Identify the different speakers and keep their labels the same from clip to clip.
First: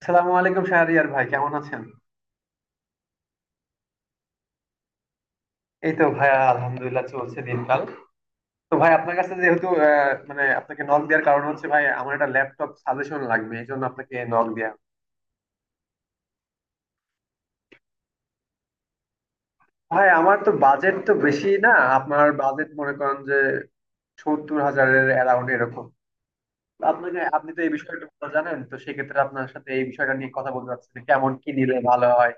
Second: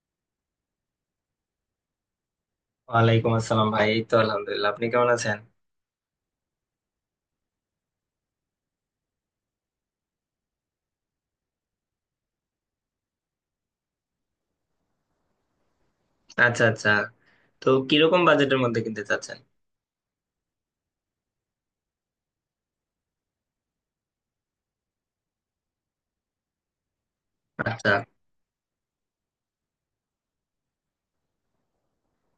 Speaker 1: আসসালামু আলাইকুম শাহরিয়ার ভাই, কেমন আছেন?
Speaker 2: ওয়ালাইকুম আসসালাম ভাই, এই তো আলহামদুলিল্লাহ। আপনি কেমন আছেন?
Speaker 1: এই তো ভাইয়া, আলহামদুলিল্লাহ, চলছে দিনকাল। তো ভাই, আপনার কাছে যেহেতু মানে আপনাকে নক দেওয়ার কারণ হচ্ছে ভাই আমার একটা ল্যাপটপ সাজেশন লাগবে, এই জন্য আপনাকে নক দেয়া।
Speaker 2: আচ্ছা আচ্ছা। তো কিরকম বাজেটের মধ্যে কিনতে চাচ্ছেন?
Speaker 1: ভাই আমার তো বাজেট তো বেশি না। আপনার বাজেট মনে করেন যে 70,000-এর অ্যারাউন্ড এরকম। আপনি তো এই
Speaker 2: আচ্ছা
Speaker 1: বিষয়টা ভালো জানেন, তো সেক্ষেত্রে আপনার সাথে এই বিষয়টা নিয়ে কথা বলতে চাচ্ছি যে কেমন কি নিলে ভালো হয়।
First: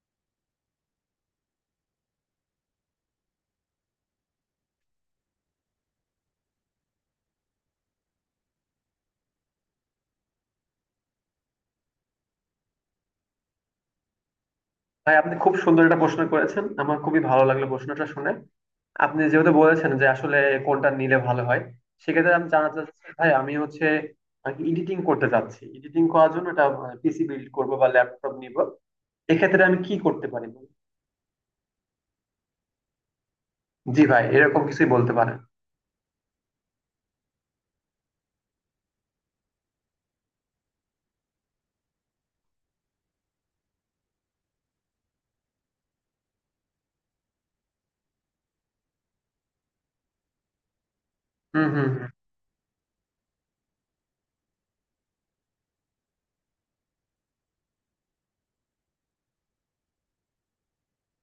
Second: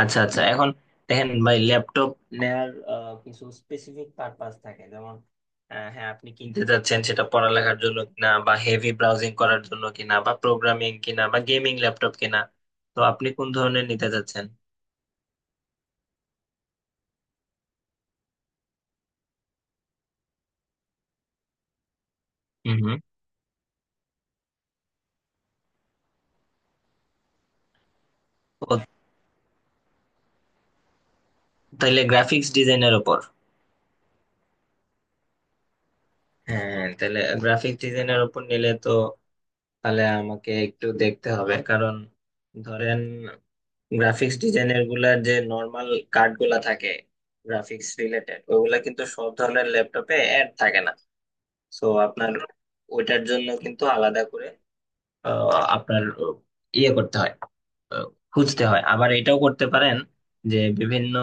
Speaker 2: আচ্ছা আচ্ছা। এখন দেখেন ভাই, ল্যাপটপ নেয়ার কিছু স্পেসিফিক পারপাস থাকে, যেমন হ্যাঁ, আপনি কিনতে চাচ্ছেন সেটা পড়ালেখার জন্য কিনা, বা হেভি ব্রাউজিং করার জন্য কিনা, বা প্রোগ্রামিং কিনা, বা গেমিং ল্যাপটপ কিনা। তো আপনি কোন ধরনের নিতে চাচ্ছেন?
Speaker 1: ভাই আপনি খুব সুন্দর একটা প্রশ্ন করেছেন, আমার খুবই ভালো লাগলো প্রশ্নটা শুনে। আপনি যেহেতু বলেছেন যে আসলে কোনটা নিলে ভালো হয়, সেক্ষেত্রে আমি জানাতে
Speaker 2: হুম হুম।
Speaker 1: চাচ্ছি ভাই, আমি হচ্ছে এডিটিং করতে চাচ্ছি। এডিটিং করার জন্য একটা পিসি বিল্ড করব বা ল্যাপটপ নিব।
Speaker 2: ও,
Speaker 1: এক্ষেত্রে আমি কি করতে পারি?
Speaker 2: তাহলে গ্রাফিক্স ডিজাইনের ওপর?
Speaker 1: জি ভাই এরকম কিছুই বলতে পারেন।
Speaker 2: হ্যাঁ, তাহলে গ্রাফিক্স ডিজাইনের ওপর নিলে তো তাহলে আমাকে একটু দেখতে হবে, কারণ ধরেন গ্রাফিক্স ডিজাইনের গুলার যে নর্মাল কার্ড গুলা থাকে, গ্রাফিক্স রিলেটেড ওগুলা কিন্তু সব ধরনের ল্যাপটপে অ্যাড থাকে না।
Speaker 1: হুম
Speaker 2: সো
Speaker 1: হুম হুম।
Speaker 2: আপনার ওইটার জন্য কিন্তু আলাদা করে আহ, আপনার ইয়ে করতে হয়, আহ, খুঁজতে হয়। আবার এটাও করতে পারেন, যে বিভিন্ন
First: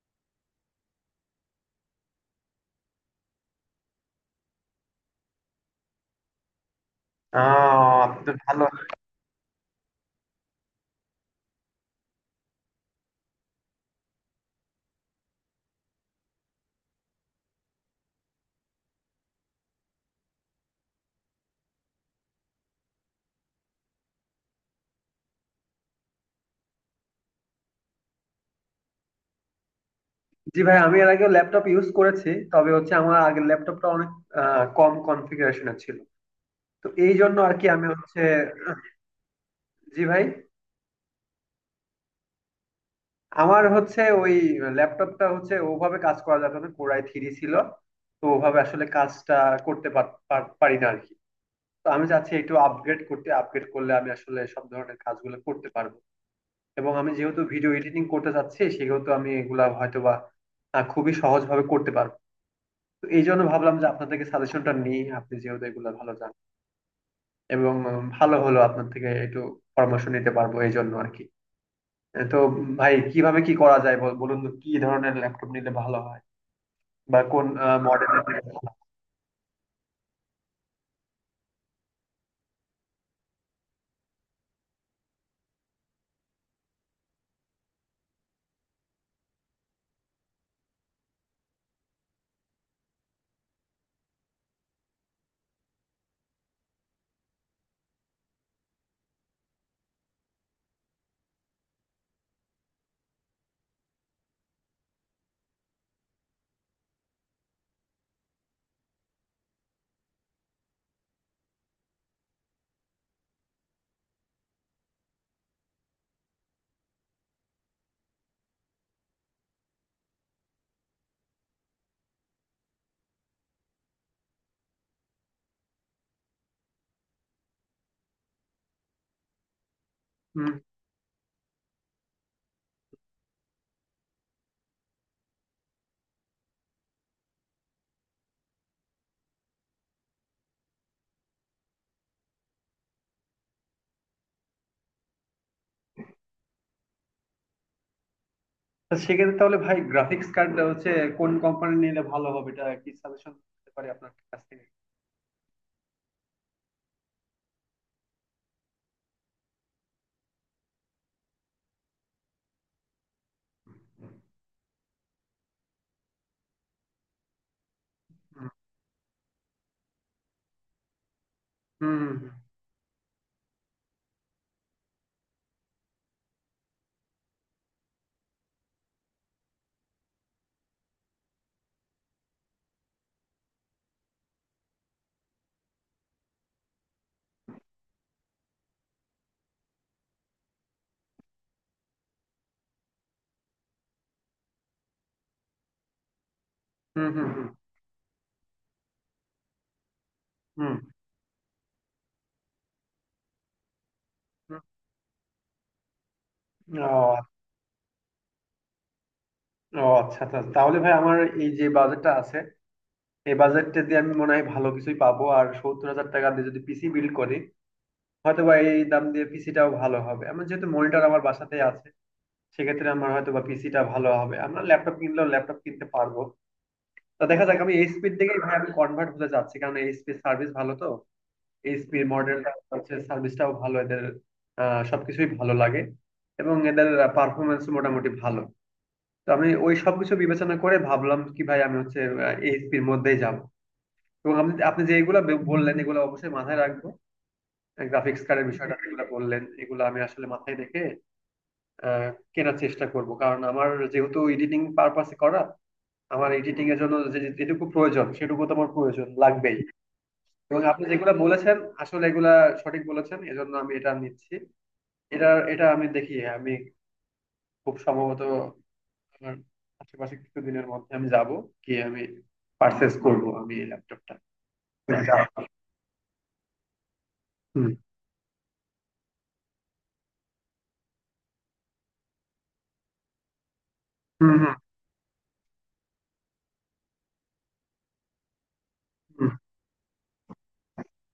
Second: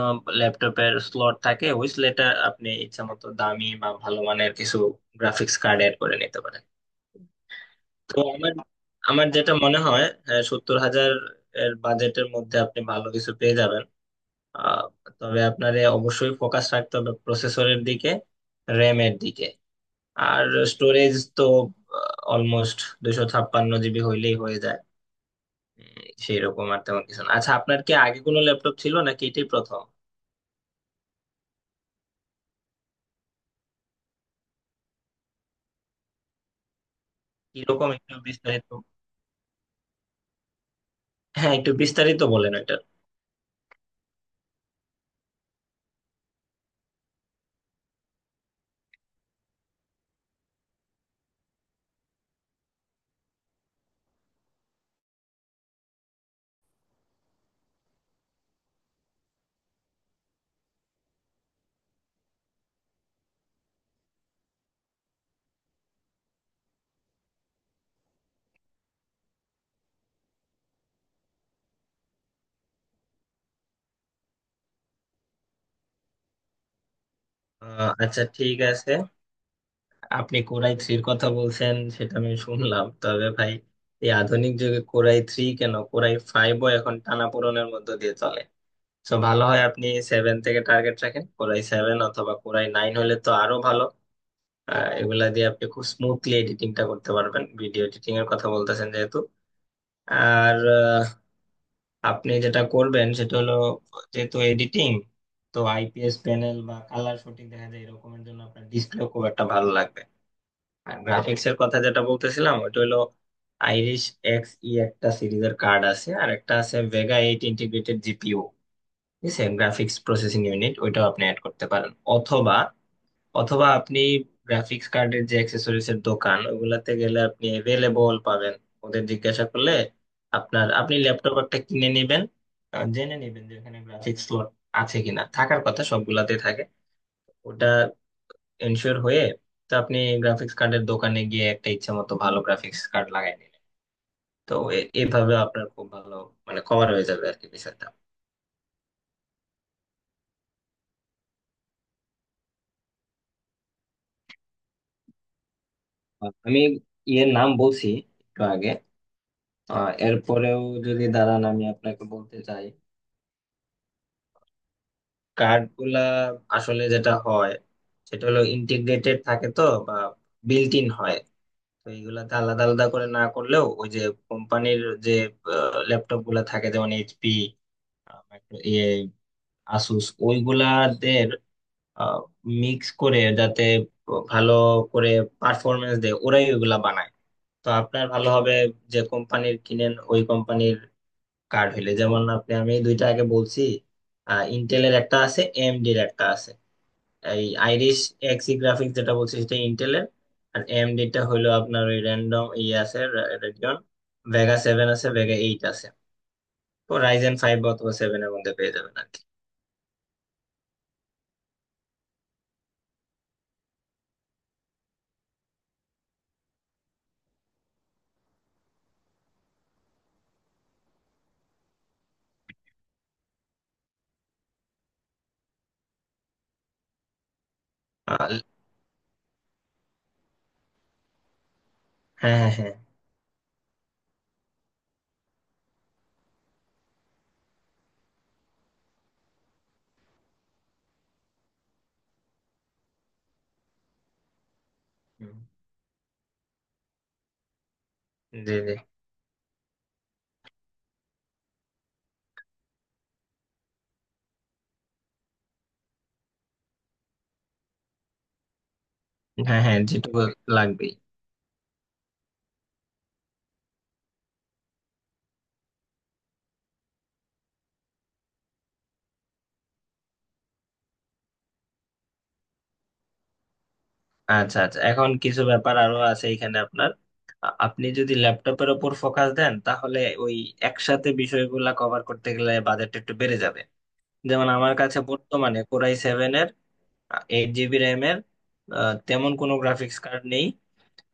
Speaker 2: ল্যাপটপের স্লট থাকে, ওই স্লটে আপনি ইচ্ছা মতো দামি বা ভালো মানের কিছু গ্রাফিক্স কার্ড এড করে নিতে পারেন। তো
Speaker 1: আপনি তো
Speaker 2: আমার
Speaker 1: ভালো।
Speaker 2: আমার যেটা মনে হয়, হ্যাঁ, 70,000 এর বাজেটের মধ্যে আপনি ভালো কিছু পেয়ে যাবেন। আহ, তবে আপনার এ অবশ্যই ফোকাস রাখতে হবে প্রসেসরের দিকে, র্যাম এর দিকে, আর স্টোরেজ তো অলমোস্ট 256 জিবি হইলেই হয়ে যায়। সেই রকম আর তেমন কিছু না। আচ্ছা, আপনার কি আগে কোনো ল্যাপটপ ছিল নাকি এটাই প্রথম?
Speaker 1: জি ভাই, আমি এর আগে ল্যাপটপ ইউজ করেছি, তবে হচ্ছে আমার আগের ল্যাপটপটা অনেক কম কনফিগারেশনের ছিল। তো এই জন্য আর কি আমি
Speaker 2: কিরকম, একটু
Speaker 1: হচ্ছে।
Speaker 2: বিস্তারিত?
Speaker 1: জি ভাই,
Speaker 2: হ্যাঁ, একটু বিস্তারিত বলেন এটা।
Speaker 1: আমার হচ্ছে ওই ল্যাপটপটা হচ্ছে ওভাবে কাজ করা যেত না, Core i3 ছিল। তো ওভাবে আসলে কাজটা করতে পারি না আর কি। তো আমি চাচ্ছি একটু আপগ্রেড করতে, আপগ্রেড করলে আমি আসলে সব ধরনের কাজগুলো করতে পারবো। এবং আমি যেহেতু ভিডিও এডিটিং করতে চাচ্ছি, সেহেতু আমি এগুলা হয়তোবা বা খুবই সহজভাবে করতে পারবো। তো এই জন্য ভাবলাম যে আপনার থেকে সাজেশনটা নিই, আপনি যেহেতু এগুলো ভালো জানেন। এবং ভালো হলো আপনার থেকে একটু পরামর্শ নিতে পারবো এই জন্য আর কি। তো ভাই কিভাবে কি করা যায় বলুন তো কি ধরনের ল্যাপটপ নিলে ভালো হয়, বা কোন মডেলের।
Speaker 2: আচ্ছা ঠিক আছে। আপনি কোরাই থ্রির কথা বলছেন, সেটা আমি শুনলাম, তবে ভাই এই আধুনিক যুগে কোরাই থ্রি কেন, কোরাই ফাইভও এখন টানাপোড়েনের মধ্য দিয়ে চলে। তো ভালো হয় আপনি সেভেন থেকে টার্গেট রাখেন, কোরাই সেভেন অথবা কোরাই নাইন হলে তো আরো ভালো। এগুলা দিয়ে আপনি খুব স্মুথলি এডিটিংটা করতে পারবেন, ভিডিও এডিটিং এর কথা বলতেছেন যেহেতু। আর আপনি যেটা করবেন সেটা হলো, যেহেতু এডিটিং, তো আইপিএস প্যানেল বা কালার শুটিং দেখা যায় এরকমের জন্য আপনার ডিসপ্লে খুব একটা ভালো লাগবে। আর গ্রাফিক্স এর কথা যেটা বলতেছিলাম, ওইটা হলো আইরিশ এক্স ই একটা সিরিজের কার্ড আছে, আর একটা আছে ভেগা এইট ইন্টিগ্রেটেড জিপিও, ঠিক আছে, গ্রাফিক্স প্রসেসিং ইউনিট, ওইটাও আপনি অ্যাড করতে পারেন। অথবা অথবা আপনি গ্রাফিক্স কার্ডের যে অ্যাক্সেসরিজ এর দোকান ওগুলাতে গেলে আপনি অ্যাভেলেবল পাবেন, ওদের জিজ্ঞাসা করলে।
Speaker 1: হুম।
Speaker 2: আপনার আপনি ল্যাপটপ একটা কিনে নেবেন, জেনে নেবেন যে ওখানে গ্রাফিক্স স্লট আছে কিনা, থাকার কথা সবগুলাতেই থাকে। ওটা এনশিওর হয়ে তো আপনি গ্রাফিক্স কার্ডের দোকানে গিয়ে একটা ইচ্ছা মতো ভালো গ্রাফিক্স কার্ড লাগাই নিলেন। তো এভাবে আপনার খুব ভালো, মানে কভার হয়ে যাবে আর কি বিষয়টা।
Speaker 1: তো সেক্ষেত্রে তাহলে ভাই গ্রাফিক্স কার্ড হচ্ছে কোন কোম্পানি নিলে ভালো হবে, এটা কি সাজেশন দিতে পারি আপনার কাছ থেকে?
Speaker 2: আমি ইয়ের নাম বলছি একটু আগে, এরপরেও যদি দাঁড়ান আমি আপনাকে বলতে চাই। কার্ড গুলা আসলে যেটা হয় সেটা হলো
Speaker 1: হুম
Speaker 2: ইন্টিগ্রেটেড থাকে তো, বা বিল্ট ইন হয়। তো
Speaker 1: হুম
Speaker 2: এইগুলাতে আলাদা আলাদা করে না করলেও, ওই যে কোম্পানির যে ল্যাপটপ গুলা থাকে, যেমন এইচপি, আসুস, ওইগুলাদের মিক্স করে যাতে ভালো করে পারফরমেন্স দেয়, ওরাই ওইগুলা বানায়। তো আপনার ভালো হবে যে কোম্পানির কিনেন ওই কোম্পানির কার্ড হইলে। যেমন আপনি, আমি দুইটা আগে বলছি, ইন্টেলের একটা আছে, এএমডি এর একটা আছে।
Speaker 1: হুম। হুম
Speaker 2: এই
Speaker 1: হুম
Speaker 2: আইরিশ এক্সি গ্রাফিক্স যেটা বলছি সেটা ইন্টেলের, আর
Speaker 1: হুম,
Speaker 2: এএমডি টা হইলো আপনার ওই র্যান্ডম ই আছে, রেডিয়ন, ভেগা
Speaker 1: হুম,
Speaker 2: সেভেন আছে, ভেগা এইট আছে।
Speaker 1: হুম। ও।
Speaker 2: তো রাইজেন ফাইভ অথবা সেভেন এর মধ্যে পেয়ে যাবেন আর কি।
Speaker 1: ও আচ্ছা আচ্ছা আচ্ছা। তাহলে ভাই আমার এই যে বাজেটটা আছে, এই বাজেটটা দিয়ে আমি মনে হয় ভালো কিছুই পাবো। আর 70,000 টাকা দিয়ে যদি পিসি বিল্ড করি হয়তো বা এই দাম দিয়ে পিসিটাও ভালো হবে, আমার যেহেতু মনিটর আমার বাসাতেই আছে। সেক্ষেত্রে আমার হয়তো বা পিসিটা ভালো হবে, আমরা ল্যাপটপ কিনলেও ল্যাপটপ কিনতে পারবো। তা দেখা যাক, আমি এইচপির দিকেই
Speaker 2: আর-
Speaker 1: ভাই আমি কনভার্ট হতে চাচ্ছি, কারণ এইচপির সার্ভিস ভালো। তো এইচপির
Speaker 2: হ্যাঁ হ্যাঁ
Speaker 1: মডেলটা
Speaker 2: হ্যাঁ।
Speaker 1: হচ্ছে সার্ভিসটাও ভালো এদের। সবকিছুই ভালো লাগে এবং এদের পারফরমেন্স মোটামুটি ভালো। তো আমি ওই সবকিছু বিবেচনা করে ভাবলাম কি ভাই আমি হচ্ছে এইচপির মধ্যেই যাব। এবং আপনি আপনি যে এগুলো বললেন এগুলো অবশ্যই মাথায় রাখবো। গ্রাফিক্স কার্ডের
Speaker 2: জি জি।
Speaker 1: বিষয়টা যেগুলো বললেন এগুলো আমি আসলে মাথায় রেখে আহ, কেনার চেষ্টা করব, কারণ আমার যেহেতু এডিটিং পারপাসে করা। আমার এডিটিং এর জন্য যেটুকু প্রয়োজন সেটুকু তো আমার প্রয়োজন লাগবেই।
Speaker 2: হ্যাঁ হ্যাঁ, যেটুকু
Speaker 1: এবং আপনি
Speaker 2: লাগবেই।
Speaker 1: যেগুলা বলেছেন আসলে এগুলা সঠিক বলেছেন, এজন্য আমি এটা নিচ্ছি। এটা এটা আমি দেখি আমি খুব সম্ভবত আমার আশেপাশে কিছুদিনের মধ্যে আমি যাব, গিয়ে আমি পারচেস করব আমি এই ল্যাপটপটা।
Speaker 2: আচ্ছা আচ্ছা, এখন কিছু ব্যাপার আরো আছে এখানে। আপনার
Speaker 1: হুম
Speaker 2: আপনি যদি ল্যাপটপের ওপর ফোকাস দেন, তাহলে ওই একসাথে বিষয়গুলা কভার করতে গেলে বাজেট একটু বেড়ে যাবে।
Speaker 1: হুম
Speaker 2: যেমন
Speaker 1: হুম।
Speaker 2: আমার কাছে বর্তমানে কোরাই সেভেন এর 8 জিবি র্যাম এর, আ,
Speaker 1: হুম
Speaker 2: তেমন কোনো গ্রাফিক্স কার্ড নেই।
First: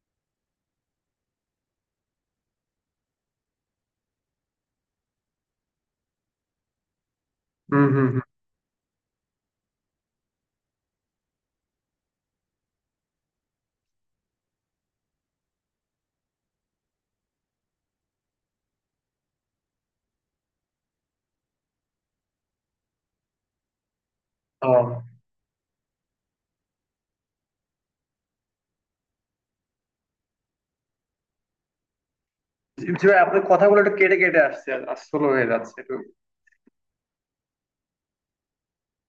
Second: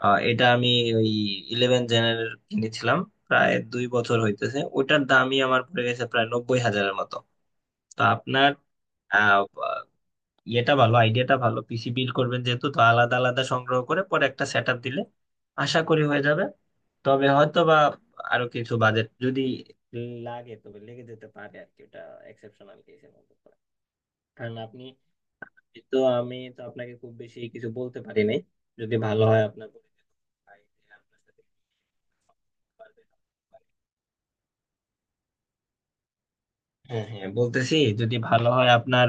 Speaker 2: আ, এটা আমি ওই ইলেভেন জেনের কিনেছিলাম, প্রায় 2 বছর হইতেছে, ওটার দামই আমার পড়ে গেছে প্রায় 90,000 মতো।
Speaker 1: হুম
Speaker 2: তো
Speaker 1: হুম, হুম।
Speaker 2: আপনার ইয়েটা ভালো, আইডিয়াটা ভালো, পিসি বিল্ড করবেন যেহেতু, তো আলাদা আলাদা সংগ্রহ করে পরে একটা সেট আপ দিলে আশা করি হয়ে যাবে। তবে হয়তো বা আরো কিছু বাজেট যদি লাগে তবে লেগে যেতে পারে আর কি, ওটা এক্সেপশনাল কেসের মতো করে। কারণ
Speaker 1: ও।
Speaker 2: আপনি, তো আমি তো আপনাকে খুব বেশি কিছু বলতে পারি নাই। যদি ভালো হয় আপনার পরিচিত ভাই, যে আপনার সাথে
Speaker 1: জি
Speaker 2: পারবে।
Speaker 1: জি
Speaker 2: না।
Speaker 1: ভাই আপনার কথাগুলো একটু কেটে কেটে আসছে, আর স্লো হয়ে যাচ্ছে একটু।
Speaker 2: হ্যাঁ হ্যাঁ বলতেছি, যদি ভালো হয় আপনার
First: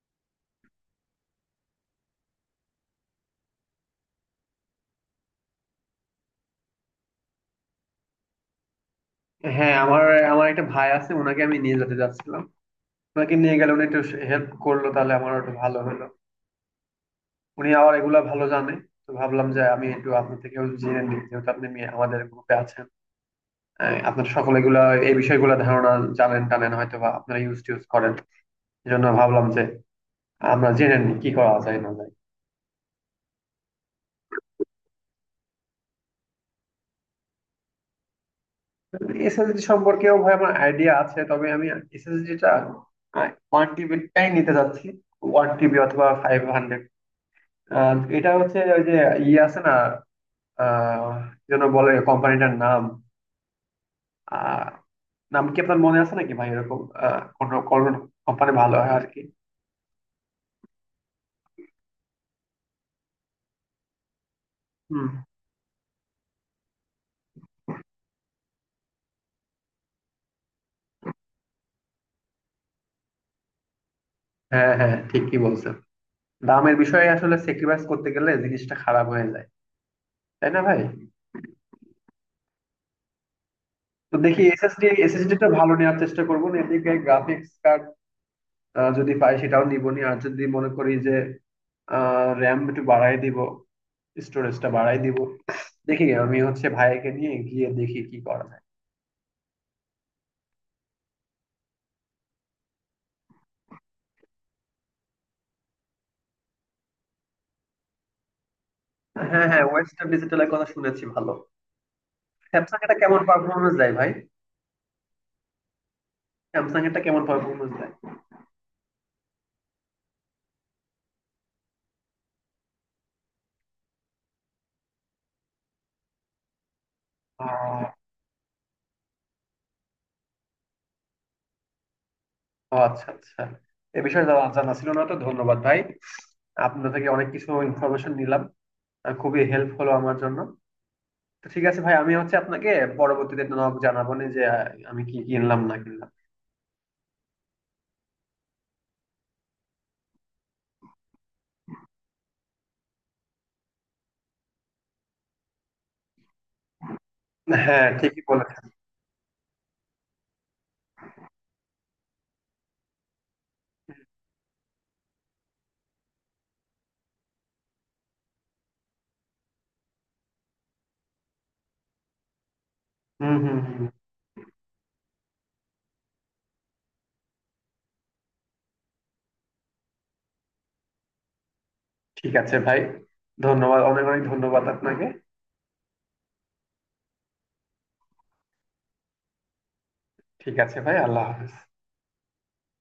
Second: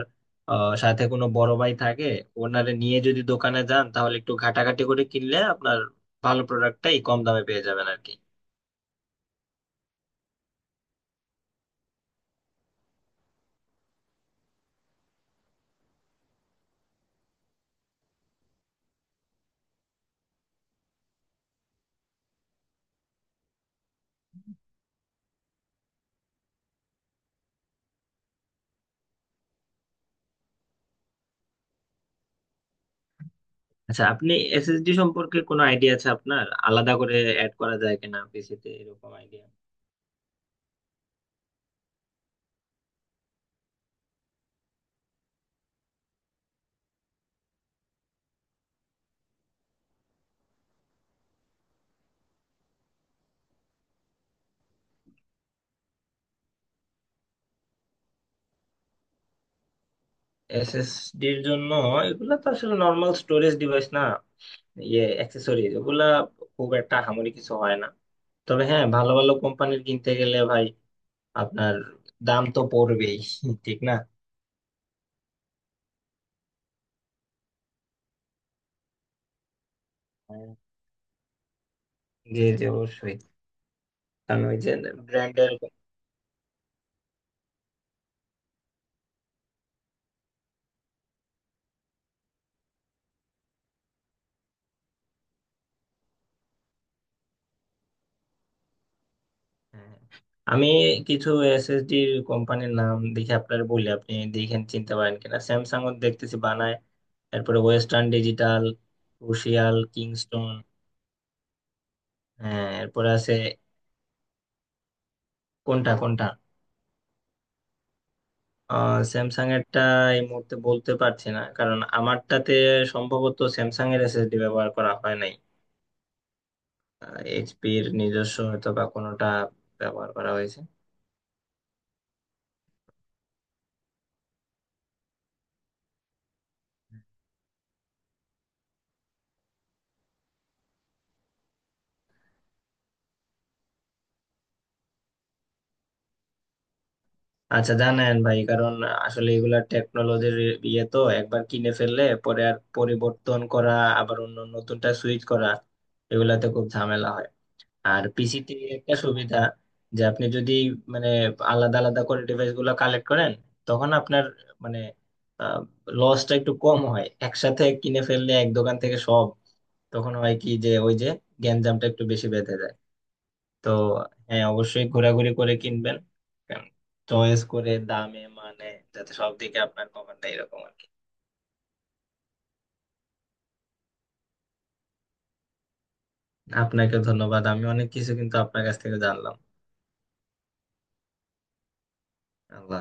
Speaker 2: সাথে কোনো বড় ভাই থাকে, ওনারে নিয়ে যদি দোকানে যান তাহলে একটু ঘাটাঘাটি করে কিনলে আপনার ভালো প্রোডাক্টটাই কম দামে পেয়ে যাবেন আর কি।
Speaker 1: হ্যাঁ, আমার আমার একটা ভাই আছে, ওনাকে আমি নিয়ে যেতে যাচ্ছিলাম। ওনাকে নিয়ে গেলে উনি একটু হেল্প করলো তাহলে আমার একটু ভালো হলো। উনি আবার এগুলা ভালো জানে। তো ভাবলাম যে আমি একটু আপনার থেকেও জেনে নিই, যেহেতু আপনি আমাদের গ্রুপে আছেন। আপনার সকলে এগুলা এই বিষয়গুলো ধারণা জানেন টানেন, হয়তো বা আপনারা ইউজ টিউজ করেন। এই জন্য ভাবলাম যে আমরা জেনে নিই কি করা যায় না যায়।
Speaker 2: আচ্ছা, আপনি এসএসডি সম্পর্কে কোনো আইডিয়া আছে আপনার? আলাদা করে অ্যাড করা যায় কিনা পিসিতে, এরকম আইডিয়া?
Speaker 1: এসএসডি সম্পর্কেও ভাই আমার আইডিয়া আছে, তবে আমি এসএসডিটা 1 TB-টাই নিতে যাচ্ছি। 1 TB অথবা 500। এটা হচ্ছে ওই যে ইয়ে আছে না আহ কি যেন বলে কোম্পানিটার নাম? নাম কি আপনার মনে আছে নাকি ভাই, এরকম কোন কোম্পানি ভালো হয় আর কি?
Speaker 2: এসএসডির জন্য এগুলা তো আসলে নর্মাল স্টোরেজ ডিভাইস না, ইয়ে
Speaker 1: হুম।
Speaker 2: অ্যাক্সেসরিজ এগুলা, খুব একটা হামরি কিছু হয় না। তবে হ্যাঁ, ভালো ভালো কোম্পানির কিনতে গেলে ভাই আপনার দাম তো পড়বেই, ঠিক না?
Speaker 1: হ্যাঁ হ্যাঁ ঠিকই বলছেন। দামের বিষয়ে আসলে স্যাক্রিফাইস করতে গেলে জিনিসটা খারাপ হয়ে যায়, তাই না ভাই?
Speaker 2: জি জি অবশ্যই।
Speaker 1: তো দেখি
Speaker 2: কারণ ওই যে
Speaker 1: এসএসডি এসএসডি টা
Speaker 2: ব্র্যান্ডের।
Speaker 1: ভালো নেওয়ার চেষ্টা করবো, না এদিকে গ্রাফিক্স কার্ড যদি পাই সেটাও নিবো নি। আর যদি মনে করি যে র্যাম একটু বাড়াই দিব, স্টোরেজটা বাড়াই দিব। দেখি আমি হচ্ছে ভাইকে নিয়ে গিয়ে দেখি কি করা যায়।
Speaker 2: আমি কিছু এসএসডি কোম্পানির নাম দেখে আপনার বলি, আপনি দেখেন চিনতে পারেন কিনা। স্যামসাং দেখতেছি বানায়, এরপরে ওয়েস্টার্ন ডিজিটাল,
Speaker 1: হ্যাঁ হ্যাঁ,
Speaker 2: ক্রুশিয়াল,
Speaker 1: ওয়েস্টার্ন
Speaker 2: কিংস্টোন।
Speaker 1: ডিজিটালের কথা শুনেছি, ভালো।
Speaker 2: হ্যাঁ
Speaker 1: স্যামসাং এটা
Speaker 2: এরপরে
Speaker 1: কেমন
Speaker 2: আছে,
Speaker 1: পারফরমেন্স দেয় ভাই?
Speaker 2: কোনটা কোনটা,
Speaker 1: স্যামসাং এরটা কেমন পারফরমেন্স দেয়?
Speaker 2: স্যামসাং এরটা এই মুহূর্তে বলতে পারছি না, কারণ আমারটাতে সম্ভবত স্যামসাং এর এসএসডি ব্যবহার করা হয় নাই,
Speaker 1: আহ,
Speaker 2: এইচপির নিজস্ব হয়তো বা কোনোটা ব্যবহার করা হয়েছে।
Speaker 1: ও আচ্ছা আচ্ছা। এ বিষয়ে জানা জানা ছিল না, তো ধন্যবাদ ভাই। আপনার থেকে অনেক কিছু ইনফরমেশন নিলাম, আর খুবই হেল্প হলো আমার জন্য। তো ঠিক আছে ভাই, আমি হচ্ছে আপনাকে পরবর্তীতে নক জানাবো নি যে আমি কি কিনলাম না কিনলাম।
Speaker 2: আচ্ছা, জানেন ভাই, কারণ আসলে এগুলা টেকনোলজির ইয়ে, তো একবার কিনে ফেললে পরে আর পরিবর্তন করা, আবার অন্য নতুনটা সুইচ করা, এগুলাতে খুব ঝামেলা হয়।
Speaker 1: হ্যাঁ
Speaker 2: আর
Speaker 1: ঠিকই
Speaker 2: পিসিতে
Speaker 1: বলেছেন।
Speaker 2: একটা সুবিধা, যে আপনি যদি মানে আলাদা আলাদা করে ডিভাইস গুলো কালেক্ট করেন, তখন আপনার মানে লসটা একটু কম হয়। একসাথে কিনে ফেললে এক দোকান থেকে সব, তখন হয় কি যে ওই যে গ্যাঞ্জামটা একটু বেশি বেঁধে যায়।
Speaker 1: হুম হুম
Speaker 2: তো
Speaker 1: হুম।
Speaker 2: হ্যাঁ অবশ্যই ঘোরাঘুরি করে কিনবেন, চয়েস করে, দামে মানে, যাতে সব দিকে আপনার কভার দেয় এরকম আর কি।
Speaker 1: ঠিক আছে ভাই, ধন্যবাদ, অনেক অনেক ধন্যবাদ আপনাকে।
Speaker 2: আপনাকে ধন্যবাদ, আমি অনেক কিছু কিন্তু আপনার কাছ থেকে জানলাম।
Speaker 1: ঠিক আছে ভাই, আল্লাহ হাফেজ।
Speaker 2: আল্লাহ